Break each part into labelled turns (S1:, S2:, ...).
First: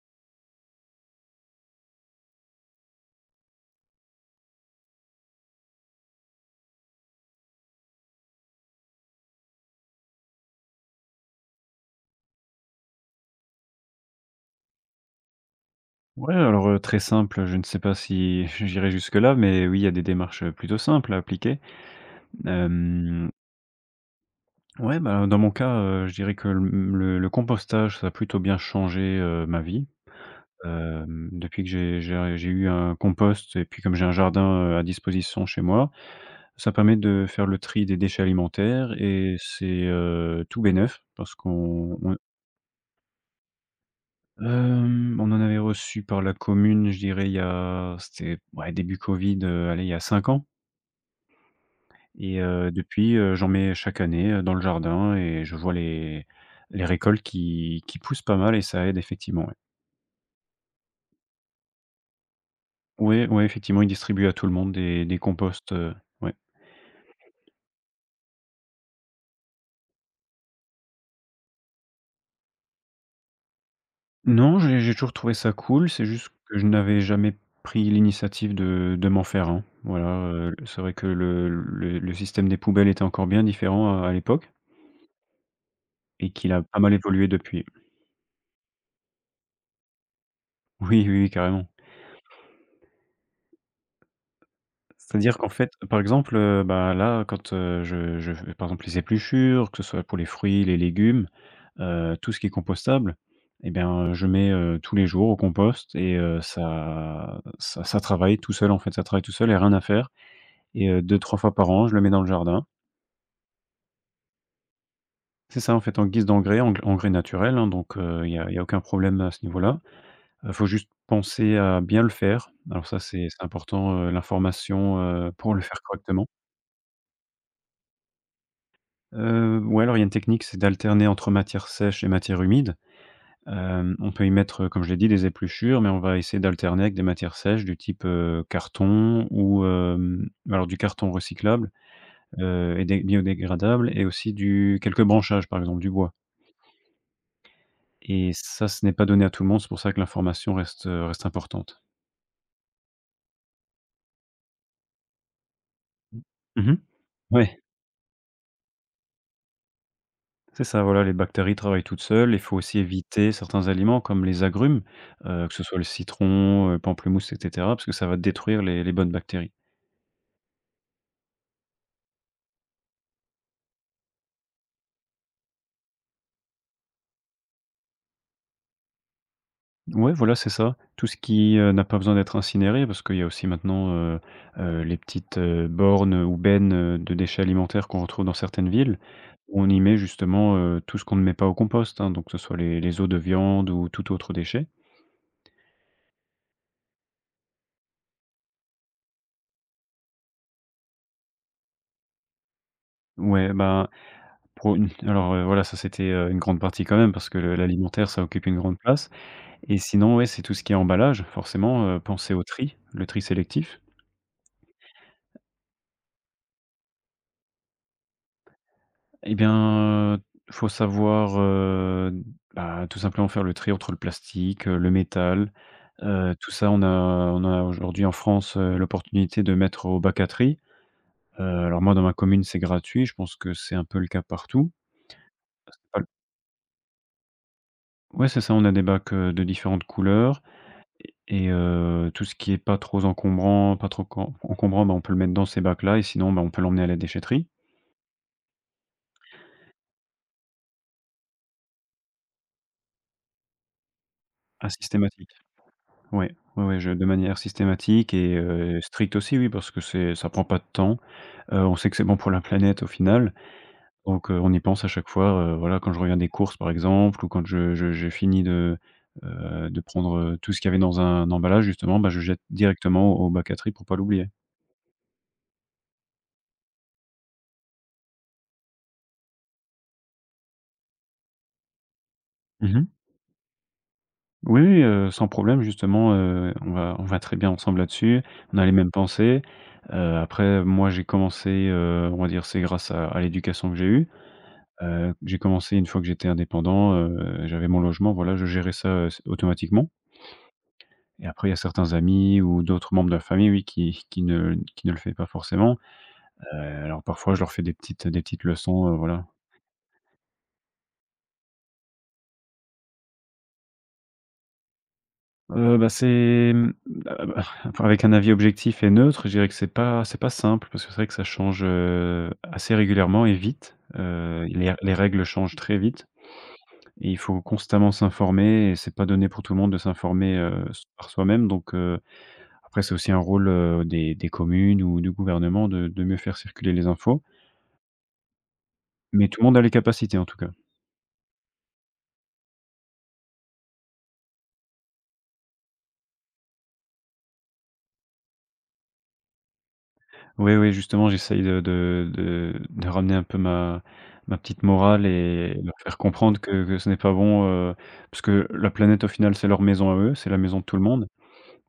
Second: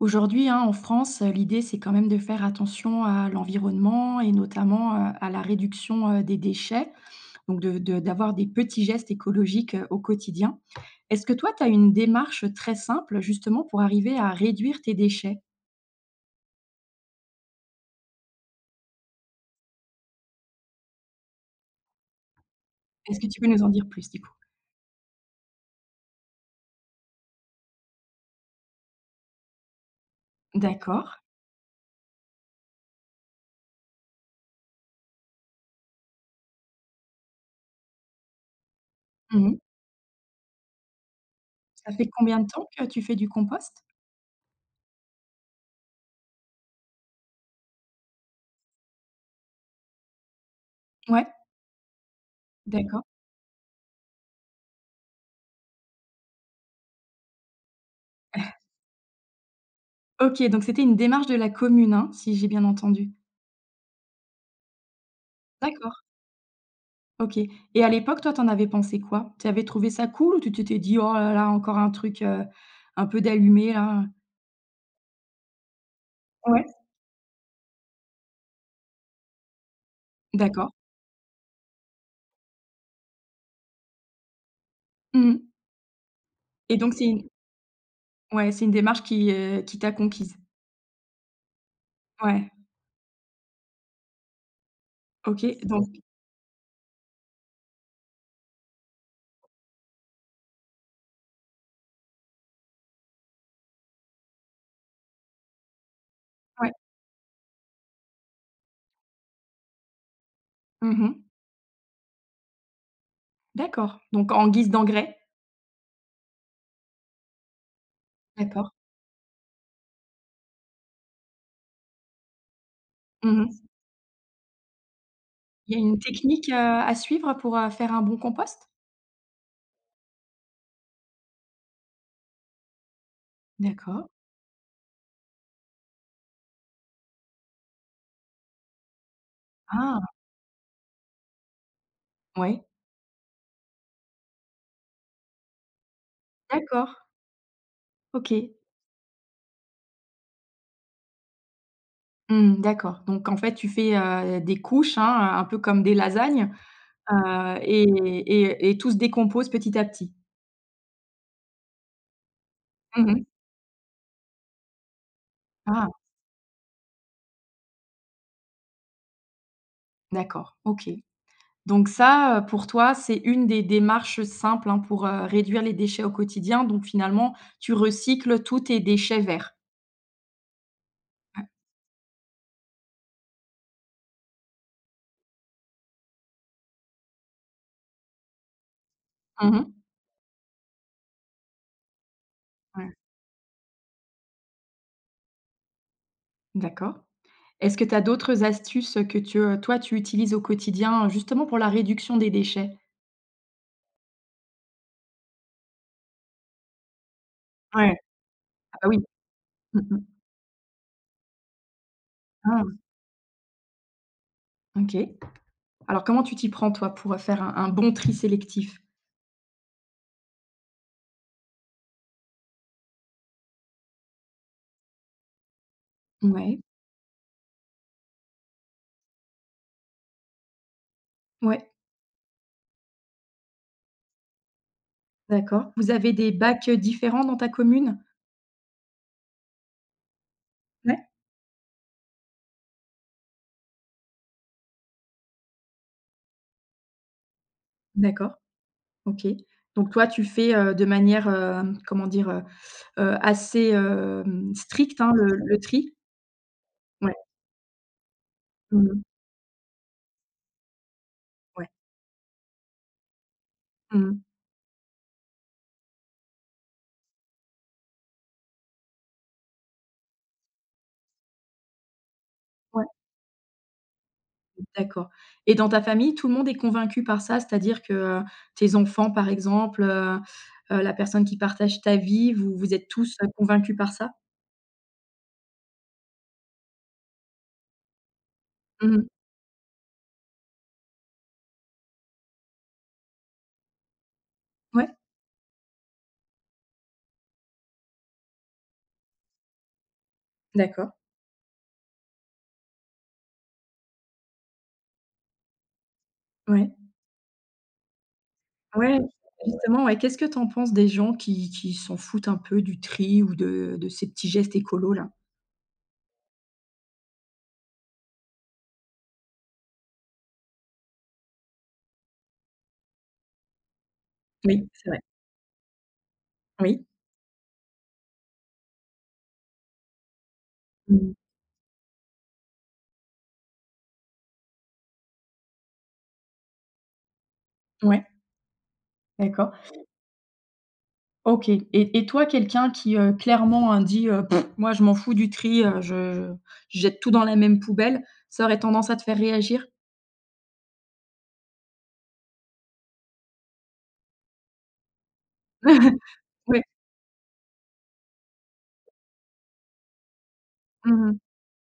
S1: Aujourd'hui, hein, en France, l'idée, c'est quand même de faire attention à l'environnement et notamment, à la réduction, des déchets, donc de d'avoir des petits gestes écologiques, au quotidien. Est-ce que toi, tu as une démarche très simple, justement, pour arriver à réduire tes déchets?
S2: Ouais, alors, très simple, je ne sais pas si j'irai jusque-là, mais oui, il y a des démarches, plutôt simples à appliquer.
S1: Est-ce que
S2: Hem,
S1: tu peux nous en dire plus, du coup?
S2: ouais, bah, dans mon cas, je dirais que le, mmh, le compostage, ça a plutôt bien changé, ma vie.
S1: D'accord.
S2: Depuis que j'ai eu un compost et puis comme j'ai un jardin, à disposition chez moi, ça permet de faire le tri des déchets alimentaires et
S1: Mmh.
S2: c'est, tout bénef parce
S1: Ça
S2: qu'on
S1: fait
S2: on
S1: combien de temps que tu fais du compost?
S2: hem, on en avait reçu par la commune, je dirais il y a c'était, ouais, début covid, allez, il y a 5 ans.
S1: Ouais,
S2: Et
S1: d'accord.
S2: depuis, j'en mets chaque année, dans le jardin et je vois les récoltes qui poussent pas mal et ça aide effectivement. Oui.
S1: OK, donc c'était une démarche de la commune, hein, si j'ai bien entendu?
S2: Ouais, ouais, effectivement, ils distribuent à tout le monde des composts,
S1: D'accord.
S2: ouais.
S1: OK et à l'époque, toi, t'en avais pensé quoi? Tu avais trouvé ça cool ou tu t'étais dit: «Oh là là, encore un truc, un peu d'allumé là?»
S2: Non, j'ai toujours trouvé ça cool, c'est juste que
S1: Ouais,
S2: je n'avais jamais pris l'initiative de m'en faire un. Voilà,
S1: d'accord.
S2: c'est vrai que le système des poubelles était encore bien différent à l'époque
S1: Mmh
S2: et qu'il a
S1: et
S2: pas mal
S1: donc c'est une
S2: évolué depuis.
S1: ouais, c'est une démarche qui t'a conquise?
S2: Oui, oui, oui, carrément.
S1: Ouais,
S2: C'est-à-dire qu'en
S1: OK
S2: fait, par
S1: donc
S2: exemple, bah, là, quand, je fais par exemple les épluchures, que ce soit pour les fruits, les légumes, tout ce qui est compostable et bien, je mets, tous les jours au compost et
S1: ouais.
S2: ça travaille tout seul, en fait, ça travaille tout seul, et rien à faire et
S1: Mmh.
S2: 2-3 fois par an, je le mets dans le jardin.
S1: D'accord donc en guise d'engrais?
S2: C'est ça, en fait, en guise d'engrais, engrais naturel, hein, donc il y a
S1: D'accord.
S2: aucun problème à ce niveau-là. Il faut juste penser à bien le faire. Alors ça, c'est
S1: Mmh.
S2: important, l'information, pour le
S1: Il y
S2: faire
S1: a une
S2: correctement.
S1: technique, à suivre pour, faire un bon compost?
S2: Ouais, alors il y a une technique, c'est d'alterner entre matières sèches et matières humides.
S1: D'accord.
S2: On peut y mettre, comme je l'ai dit, des épluchures, mais on va essayer d'alterner avec des matières sèches du type, carton ou,
S1: Ah!
S2: alors du carton recyclable,
S1: Ouais,
S2: et des biodégradables et aussi du quelques branchages, par exemple, du bois
S1: d'accord.
S2: et
S1: OK.
S2: ça, ce n'est pas donné à tout le monde. C'est pour ça que l'information reste importante.
S1: Mmh, d'accord donc en fait, tu fais, des couches, hein, un peu comme des lasagnes.
S2: Mmh.
S1: Heu
S2: Ouais.
S1: et et tout se décompose petit à petit?
S2: C'est ça, voilà, les bactéries travaillent toutes seules. Il faut aussi
S1: Mmh mh.
S2: éviter certains aliments comme les agrumes, que ce soit le
S1: Ah,
S2: citron, pamplemousse et cetera, parce que ça va détruire les bonnes bactéries.
S1: d'accord, OK. Donc ça, pour toi, c'est une des démarches simples, hein, pour, réduire les déchets au quotidien. Donc finalement, tu recycles tous tes déchets verts?
S2: Ouais, voilà, c'est ça. Tout ce qui, n'a pas besoin d'être incinéré, parce qu'il y a aussi maintenant, les petites, bornes ou bennes, de déchets alimentaires qu'on retrouve dans certaines villes,
S1: Mmh
S2: où on
S1: mh.
S2: y met justement, tout ce qu'on ne met pas au compost, hein, donc que ce soit les
S1: Ouais,
S2: les os de viande ou tout autre déchet.
S1: d'accord. Est-ce que tu as d'autres astuces, que tu, toi, tu utilises au quotidien, justement pour la réduction des déchets?
S2: Ouais, ben, voilà, ça c'était, une grande partie quand même parce que le
S1: Ouais.
S2: l'alimentaire, ça occupe une
S1: Ah
S2: grande
S1: bah oui.
S2: place. Et
S1: Mmh mh.
S2: sinon, ouais, c'est tout ce qui est emballage, forcément, penser au
S1: Ah,
S2: tri, le tri sélectif.
S1: OK. Alors comment tu t'y prends, toi, pour, faire un bon tri sélectif?
S2: Eh bien, faut savoir, bah, tout simplement faire le tri entre le plastique, le métal, tout
S1: Ouais,
S2: ça on a aujourd'hui en France, l'opportunité de mettre au bac à tri.
S1: ouais.
S2: Alors moi dans ma commune, c'est gratuit, je pense que c'est un peu le cas partout.
S1: D'accord. Vous
S2: Al
S1: avez des bacs, différents dans ta commune?
S2: ouais, c'est ça, on a des bacs, de différentes couleurs
S1: Ouais.
S2: et tout ce qui est pas trop encombrant pas trop com encombrant, bah, on peut le mettre dans ces bacs-là et sinon, bah, on peut l'emmener à la déchetterie.
S1: D'accord, OK. Donc toi, tu fais, de manière, comment dire? Assez,
S2: Ah,
S1: stricte, hein,
S2: systématique.
S1: le tri?
S2: Ouais, ouais, ouais, je de
S1: Ouais.
S2: manière systématique et
S1: Mmh.
S2: stricte aussi, oui, parce que c'est ça prend pas de temps.
S1: Ouais.
S2: On sait que c'est bon pour la planète au final,
S1: Mmh.
S2: donc on y pense à chaque fois, voilà, quand je reviens des courses, par exemple, ou quand je j'ai fini de prendre, tout ce qu'il y avait dans un emballage justement, bah, je jette
S1: Ouais.
S2: directement au bac à tri pour pas l'oublier.
S1: D'accord. Et dans ta famille, tout le monde est convaincu par ça? C'est-à-dire que, tes enfants, par exemple, la personne qui partage ta vie, vous vous
S2: Mmh.
S1: êtes tous, convaincus par ça?
S2: Oui, oui, sans problème justement, on va très bien ensemble là-dessus. On a les mêmes
S1: Mmh.
S2: pensées. Après moi j'ai commencé, on va dire c'est grâce à l'éducation que j'ai eue.
S1: Ouais,
S2: J'ai commencé une fois que j'étais indépendant, j'avais mon logement, voilà, je gérais ça, s automatiquement
S1: d'accord.
S2: et après il y a certains amis ou d'autres membres de la famille, oui, qui ne le fait pas forcément. Heu,
S1: Ouais.
S2: alors parfois je leur fais des petites leçons,
S1: Ouais,
S2: voilà.
S1: justement, ouais, qu'est-ce que tu en penses des gens qui s'en foutent un peu du tri ou de ces petits gestes écolos là?
S2: Heu, bah, c'est, mmh, heu, bah, avec un avis objectif et neutre, je dirais que c'est pas simple parce que c'est vrai que ça change, assez régulièrement et vite.
S1: Oui,
S2: Les
S1: c'est
S2: les
S1: vrai.
S2: règles changent très vite
S1: Oui.
S2: et il faut constamment s'informer et c'est pas donné pour tout le monde de s'informer, s par
S1: Mmh.
S2: soi-même donc après, c'est aussi un rôle, des communes ou du gouvernement de mieux faire circuler les infos,
S1: Ouais.
S2: mais tout le
S1: D'accord.
S2: monde a les capacités en tout cas.
S1: OK et toi, quelqu'un qui, clairement, hein, dit, «Moi, je m'en fous du tri, je jette tout dans la même poubelle», ça aurait tendance à te faire réagir?
S2: Oui, oui, justement, j'essaye de ramener un peu ma petite morale et leur faire comprendre
S1: Oui.
S2: que ce n'est pas bon, parce que la planète au final, c'est leur maison à eux, c'est la maison de tout le monde,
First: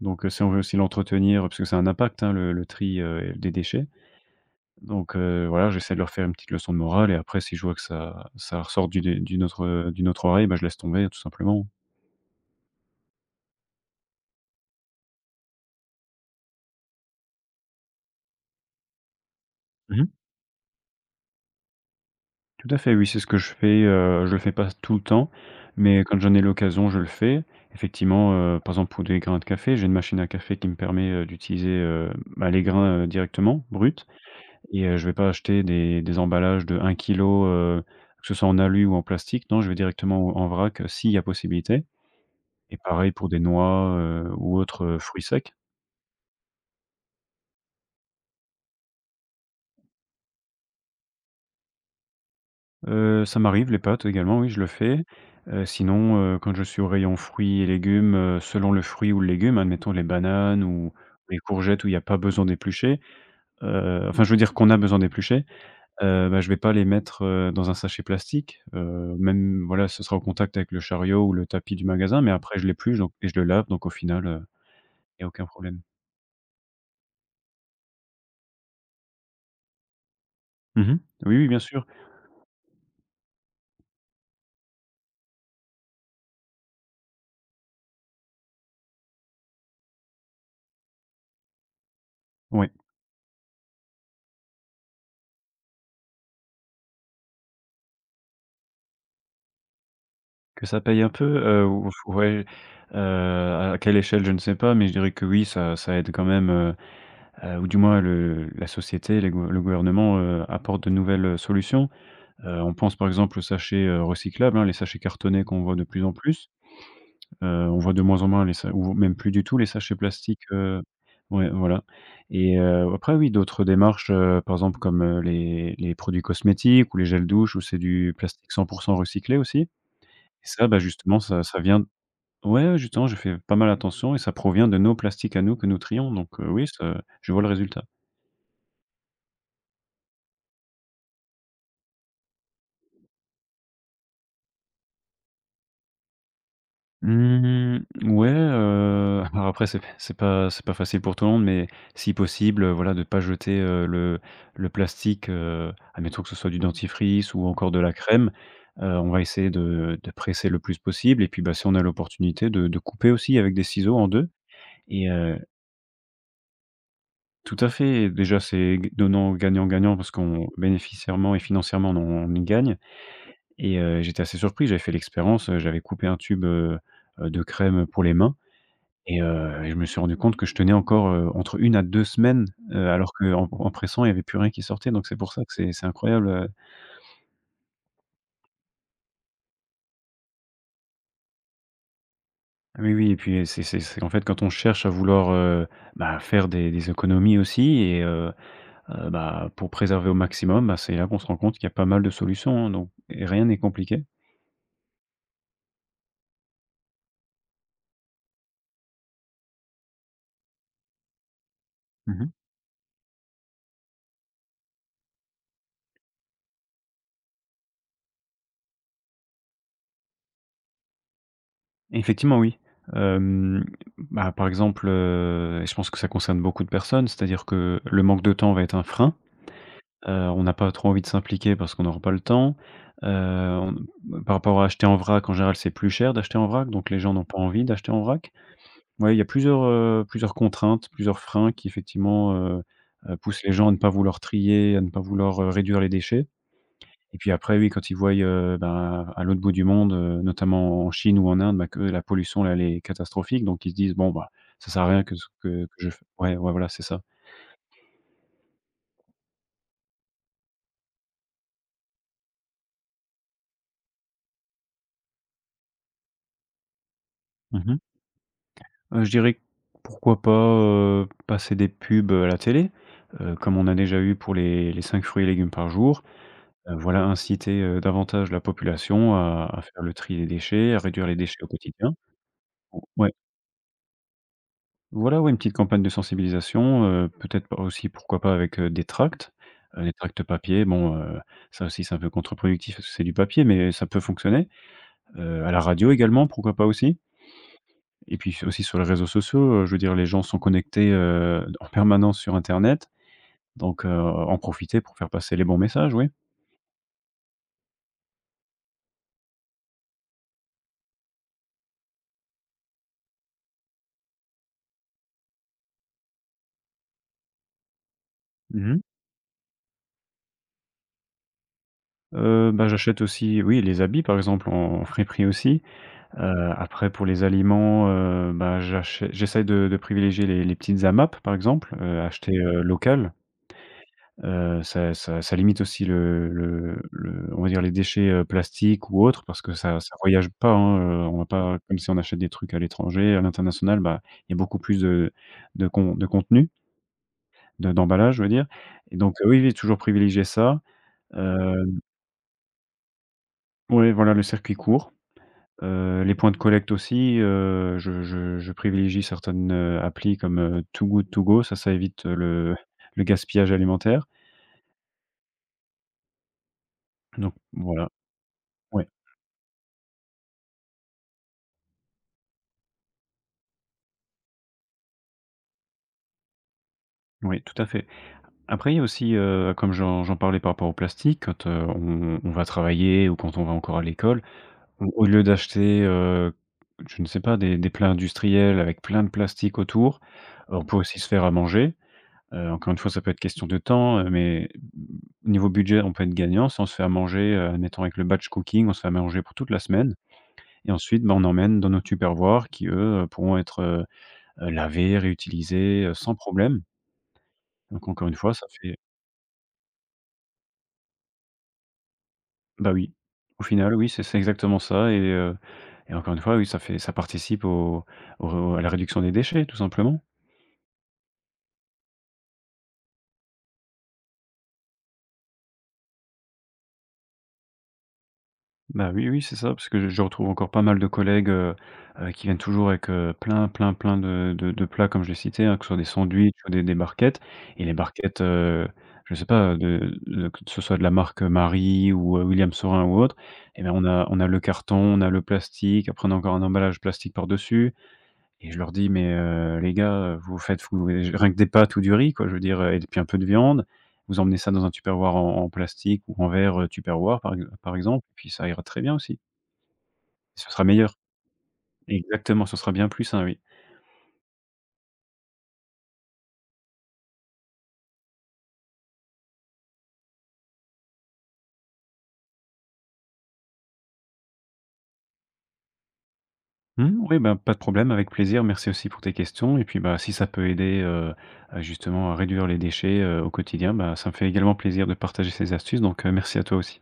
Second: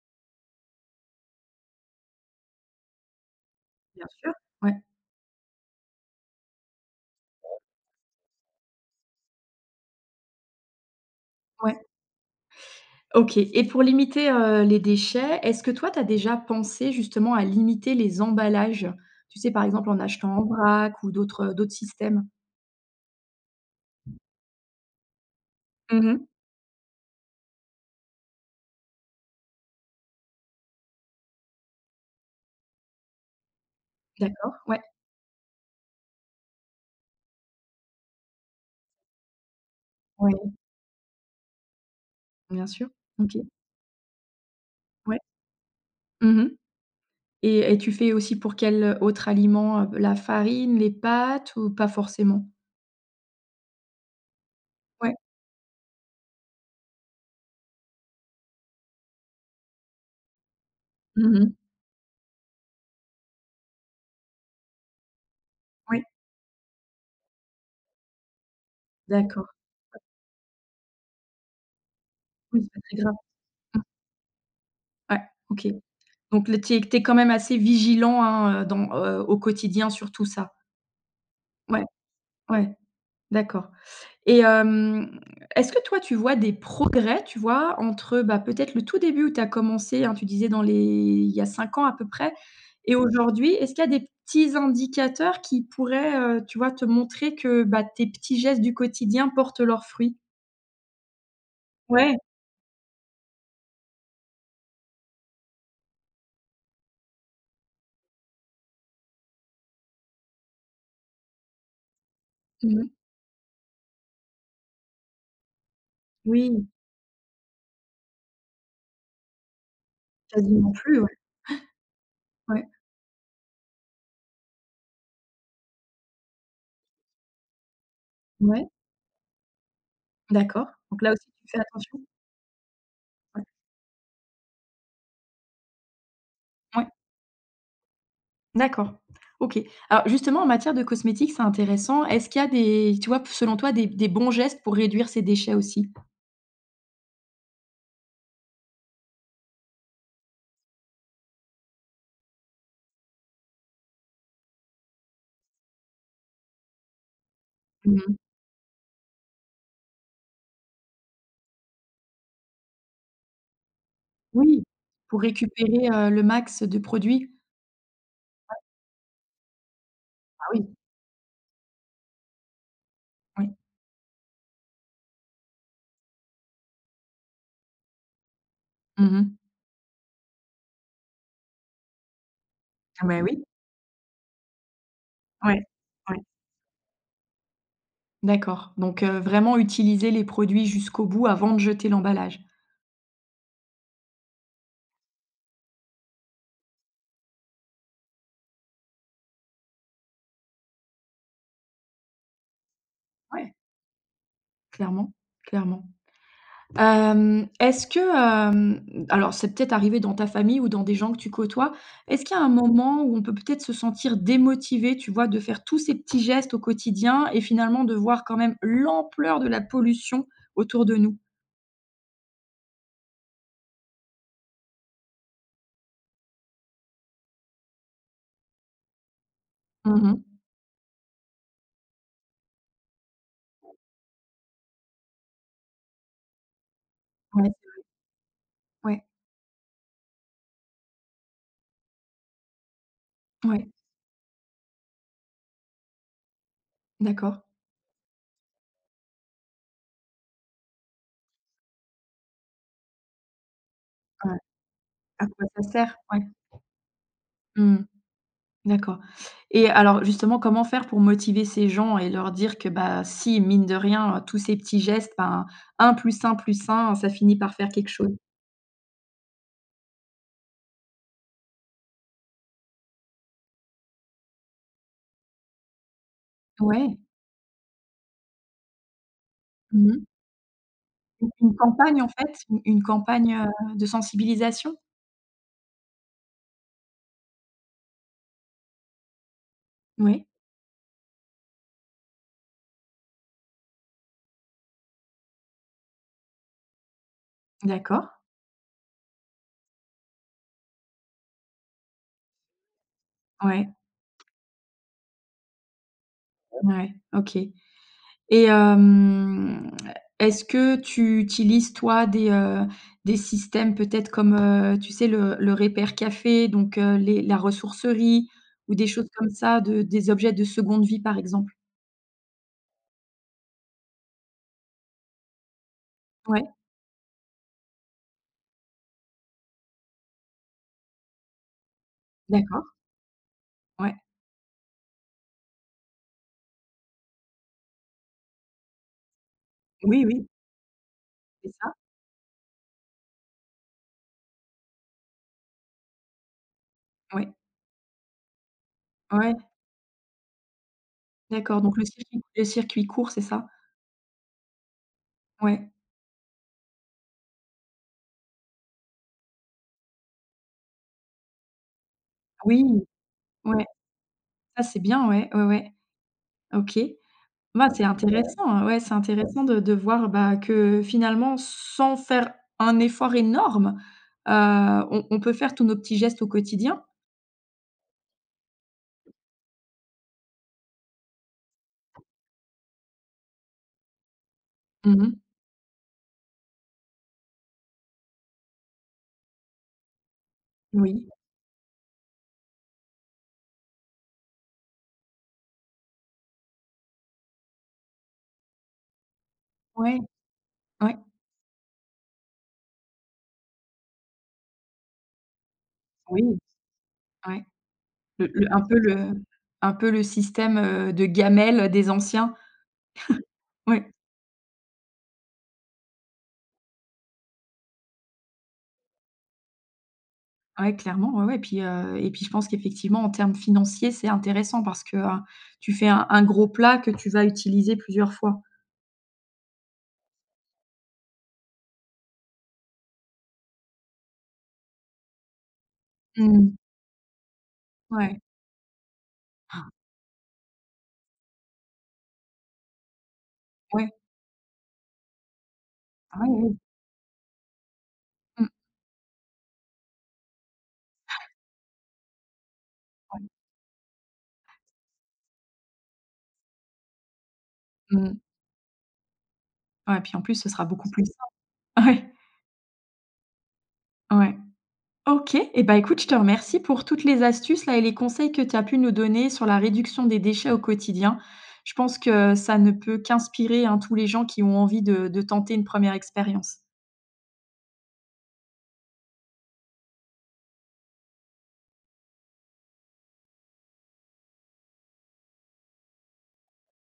S2: donc si on veut aussi l'entretenir, parce que c'est un impact, hein, le tri, des déchets,
S1: Bien sûr. Ouais.
S2: donc voilà, j'essaie de leur faire une petite leçon de morale et après si je vois que ça ressort du d'une autre oreille, bah, je laisse tomber tout simplement.
S1: Ouais. OK et pour limiter, les déchets, est-ce que toi, tu as déjà pensé justement à limiter les emballages? Tu sais, par exemple, en
S2: Mmh.
S1: achetant en vrac ou d'autres, d'autres systèmes?
S2: Tout à fait, oui, c'est ce que je fais, je le fais pas tout le temps, mais quand
S1: Mmh.
S2: j'en ai l'occasion, je le fais. Effectivement, par exemple, pour des grains de café, j'ai une machine à café qui me permet, d'utiliser, bah, les grains, directement, bruts
S1: D'accord, ouais,
S2: et je vais pas acheter des emballages de 1 kilo, que ce soit en alu ou en plastique. Non, je vais directement en
S1: ouais,
S2: vrac, s'il y a possibilité
S1: bien
S2: et
S1: sûr.
S2: pareil pour
S1: OK,
S2: des noix, ou autres,
S1: ouais.
S2: fruits secs.
S1: Mmh et tu fais aussi pour quel, autre aliment? La farine, les pâtes ou pas forcément?
S2: Ça m'arrive, les pâtes également, oui, je le fais.
S1: Ouais.
S2: Sinon, quand je suis au rayon fruits et légumes, selon le fruit ou le légume, admettons les bananes ou les
S1: Mmh.
S2: courgettes où il y a pas besoin d'éplucher, enfin, je veux dire qu'on a besoin d'éplucher,
S1: Ouais,
S2: bah, je vais pas les mettre, dans un sachet plastique,
S1: d'accord.
S2: même, voilà, ce sera au contact avec le chariot ou le tapis du magasin, mais après
S1: Oui,
S2: je
S1: c'est pas très
S2: l'épluche donc
S1: grave.
S2: et je le lave
S1: Mmh.
S2: donc au final,
S1: Ouais,
S2: il y a aucun
S1: OK.
S2: problème.
S1: Donc là, tu es quand même assez vigilant, hein, dans, au quotidien sur tout ça?
S2: Mmh mh. Oui, oui, bien
S1: Ouais,
S2: sûr.
S1: ouais, d'accord. Et hem, est-ce que toi, tu vois des progrès, tu vois, entre, bah, peut-être le tout début où tu as commencé, hein, tu disais dans les il y a 5 ans à peu près
S2: Ouais.
S1: et aujourd'hui? Est-ce qu'il y a des petits indicateurs qui pourraient, tu vois, te montrer que, bah, tes petits gestes du quotidien portent leurs fruits?
S2: Que ça paye un peu? Ou
S1: Ouais.
S2: ouais, à quelle échelle, je ne sais pas, mais je dirais que oui, ça aide quand même, ou du moins le la société, les gouver le gouvernement, apporte de nouvelles, solutions. On
S1: Mmh.
S2: pense par exemple aux sachets, recyclables, hein, les sachets cartonnés qu'on voit de plus en plus.
S1: Oui,
S2: On voit de moins en moins les sa ou même plus du tout les sachets plastiques,
S1: quasiment plus, ouais.
S2: ouais, voilà et
S1: Ouais.
S2: après oui, d'autres démarches, par exemple comme, les produits cosmétiques ou les gels douche où c'est du plastique 100
S1: Ouais.
S2: recyclé aussi. Et ça,
S1: D'accord.
S2: bah,
S1: Donc là
S2: justement,
S1: aussi,
S2: ça
S1: tu
S2: ça
S1: fais
S2: vient.
S1: attention?
S2: Ouais, ouais, justement, je fais
S1: Ouais.
S2: pas mal attention et ça provient de nos plastiques à nous que nous trions, donc oui,
S1: Ouais.
S2: ça je vois le résultat.
S1: D'accord. OK. Alors justement, en matière de cosmétiques, c'est intéressant. Est-ce qu'il y a des tu vois, selon toi, des bons gestes pour réduire ces déchets aussi?
S2: Mmh, ouais, alors après c'est pas facile pour tout le monde, mais si possible, voilà, de pas jeter, le plastique, admettons que ce soit du dentifrice ou encore de la
S1: Mmh mh.
S2: crème, on va essayer de presser le plus possible et puis, bah, si on a l'opportunité de couper aussi avec des ciseaux en 2.
S1: Oui,
S2: et
S1: pour
S2: heu
S1: récupérer, le max de produits?
S2: Tout à fait, déjà c'est g donnant gagnant-gagnant parce
S1: Ah
S2: qu'on
S1: oui,
S2: bénéficiairement et financièrement on y gagne.
S1: oui.
S2: Et j'étais assez surpris, j'avais fait l'expérience, j'avais coupé un tube, de crème pour les mains
S1: Mmh mh.
S2: et je me suis rendu compte que je tenais encore, entre 1 à 2 semaines,
S1: Ah
S2: alors
S1: bah oui,
S2: qu'en en en pressant, il n'y avait plus rien qui sortait, donc c'est pour ça que
S1: ouais,
S2: c'est
S1: ouais.
S2: incroyable,
S1: D'accord, donc vraiment utiliser les produits jusqu'au bout avant de jeter l'emballage.
S2: Ah oui, oui, et puis c'est en fait, quand on cherche à vouloir, bah, faire des économies aussi et bah, pour préserver au maximum, bah, c'est là qu'on se rend compte qu'il y a pas mal de solutions, hein, donc et rien
S1: Ouais,
S2: n'est compliqué.
S1: clairement, clairement. Hem, est-ce que, hem, alors c'est peut-être arrivé dans ta famille ou dans des gens que tu côtoies, est-ce
S2: Mmh.
S1: qu'il y a un moment où on peut peut-être se sentir démotivé, tu vois, de faire tous ces petits gestes au quotidien et finalement de voir quand même l'ampleur de la pollution autour de nous?
S2: Effectivement, oui. Hem, Bah, par exemple, et je pense que ça concerne beaucoup de personnes, c'est-à-dire que le manque de temps va être un frein.
S1: Mmh.
S2: On n'a pas trop envie de s'impliquer parce qu'on n'aura pas le temps. On Par rapport à acheter en vrac, en général, c'est plus cher d'acheter en vrac, donc les gens n'ont pas
S1: Ouais,
S2: envie d'acheter en vrac.
S1: ouais,
S2: Ouais, il y a plusieurs, plusieurs contraintes, plusieurs freins qui effectivement, poussent les gens
S1: ouais,
S2: à ne pas vouloir trier, à ne pas vouloir, réduire les déchets. Et puis
S1: d'accord.
S2: après, oui, quand ils voient, ben, à l'autre bout du monde, notamment en Chine ou en Inde, bah, que la pollution, là, elle est catastrophique, donc ils se disent: «Bon, bah,
S1: Ouais,
S2: ça sert à rien que ce
S1: à quoi
S2: que
S1: ça
S2: que je
S1: sert?
S2: f»
S1: Ouais.
S2: ouais, ouais, voilà, c'est ça.
S1: Mmh, d'accord et alors justement, comment faire pour motiver ces gens et leur dire que, bah, si mine de rien, tous ces petits gestes, ben, un plus un plus un, ça finit par
S2: Mmh
S1: faire
S2: mh.
S1: quelque chose?
S2: Je dirais, pourquoi pas, passer des pubs, à la télé, comme on a déjà eu pour les 5 fruits et légumes par jour.
S1: Ouais.
S2: Voilà, inciter, davantage la population à faire
S1: Mmh
S2: le
S1: mh.
S2: tri des déchets, à réduire les
S1: Donc
S2: déchets au
S1: une
S2: quotidien.
S1: campagne en fait, u une
S2: Ouais.
S1: campagne, de sensibilisation?
S2: Voilà, ouais, une petite campagne de sensibilisation, peut-être pas, aussi pourquoi pas avec, des tracts
S1: Oui,
S2: papier. Bon, ça aussi c'est un peu contre-productif parce que c'est du papier, mais ça peut fonctionner. À la radio également, pourquoi pas aussi?
S1: d'accord.
S2: Et puis aussi sur les réseaux sociaux, je veux dire les gens sont connectés, en permanence sur internet,
S1: Ouais,
S2: donc en profiter pour faire passer les bons messages, oui.
S1: ouais, OK et hem, est-ce que tu utilises toi des systèmes peut-être comme, tu sais le Repair Café donc les la ressourcerie
S2: Mmh
S1: ou
S2: mh.
S1: des choses comme ça de des objets de seconde vie par exemple?
S2: Bah, j'achète aussi, oui, les habits par exemple en friperie aussi.
S1: Ouais,
S2: Après pour les aliments, bah, j'essaye de privilégier les petites AMAP par exemple, acheter,
S1: d'accord,
S2: local.
S1: ouais.
S2: Ça limite aussi le on va dire les déchets, plastiques ou autres, parce que ça
S1: Oui, oui,
S2: voyage pas, hein, on va
S1: c'est
S2: pas,
S1: ça,
S2: comme si on achète des trucs à l'étranger, à l'international, bah, il y a beaucoup plus de con de contenu,
S1: ouais,
S2: de d'emballage je veux dire, et donc
S1: ouais,
S2: oui, oui, toujours privilégier ça.
S1: d'accord donc
S2: Hem,
S1: le circuit court, c'est ça?
S2: ouais, voilà, le circuit court.
S1: Ouais.
S2: Les points de collecte aussi, je privilégie certaines, applis comme, Too Good To Go, ça évite,
S1: Oui,
S2: le gaspillage
S1: ouais,
S2: alimentaire.
S1: ça c'est bien, ouais, ouais, ouais. OK.
S2: Donc
S1: Bah, c'est
S2: voilà,
S1: intéressant, hein. Ouais,
S2: ouais,
S1: c'est ouais, intéressant de voir, bah, que finalement, sans faire un effort énorme, on peut faire tous nos petits gestes au quotidien.
S2: oui, tout à fait. Après, il y a aussi, comme j'en parlais par rapport au plastique, quand, on va travailler ou quand on va encore à l'école, au
S1: Mmh.
S2: lieu d'acheter, je ne sais pas, des plats industriels avec plein de plastique autour, on peut aussi
S1: Oui,
S2: se faire à manger. Encore une fois, ça peut être question de temps, mais niveau budget, on peut être gagnant. Si on se fait à manger, admettons avec le batch cooking, on se fait à manger pour toute la semaine
S1: ouais,
S2: et
S1: ouais,
S2: ensuite, ben, on emmène dans nos tupperwares qui, eux, pourront être, lavés, réutilisés, sans
S1: oui,
S2: problème.
S1: ouais.
S2: Donc encore une fois, ça
S1: Le un
S2: fait
S1: peu le un peu le système, de gamelle des anciens.
S2: bah, oui. Au final,
S1: Oui,
S2: oui, c'est exactement ça, et encore une fois, oui, ça fait, ça participe au à la réduction des déchets, tout simplement.
S1: ouais, ouais, clairement, ouais, ouais. Puis, puis je pense qu'effectivement, en termes financiers, c'est intéressant parce que, tu fais un gros plat que tu vas utiliser plusieurs fois.
S2: Bah, oui, oui, c'est ça, parce que je retrouve encore pas mal de collègues, qui viennent toujours avec, plein, plein, plein de plats comme je l'ai cité, hein, que ce soit des sandwichs ou
S1: Mmh.
S2: des barquettes, et les
S1: Ouais.
S2: barquettes, je sais pas,
S1: Ah.
S2: de que ce soit de la marque Marie, ou, William Saurin, ou autre, eh bien on
S1: Ouais.
S2: a le carton, on a le plastique, après on a
S1: Ah
S2: encore un
S1: ouais, oui.
S2: emballage plastique par-dessus.
S1: Mmh.
S2: Et je leur dis: «Mais les gars, vous faites vous et rien que des pâtes ou du riz quoi, je veux dire, et puis un peu
S1: Ouais.
S2: de viande. Vous emmenez ça dans un Tupperware en plastique ou en verre, Tupperware par ex par exemple,
S1: Mmh.
S2: puis ça ira très bien aussi.
S1: Ouais, puis en plus,
S2: Ce
S1: ce
S2: sera
S1: sera beaucoup
S2: meilleur».
S1: plus simple. Ouais,
S2: Exactement, ce sera bien plus sain, oui.
S1: ouais. OK et bah, écoute, je te remercie pour toutes les astuces là et les conseils que tu as pu nous donner sur la réduction des déchets au quotidien. Je pense que ça ne peut qu'inspirer, hein, tous les gens qui ont envie de tenter une première expérience.
S2: Mmh, oui, ben, pas de problème, avec plaisir. Merci aussi pour tes questions et puis, bah, si ça peut aider, à justement à réduire les déchets, au quotidien, bah, ça me fait également plaisir de partager ces astuces donc, merci à toi aussi.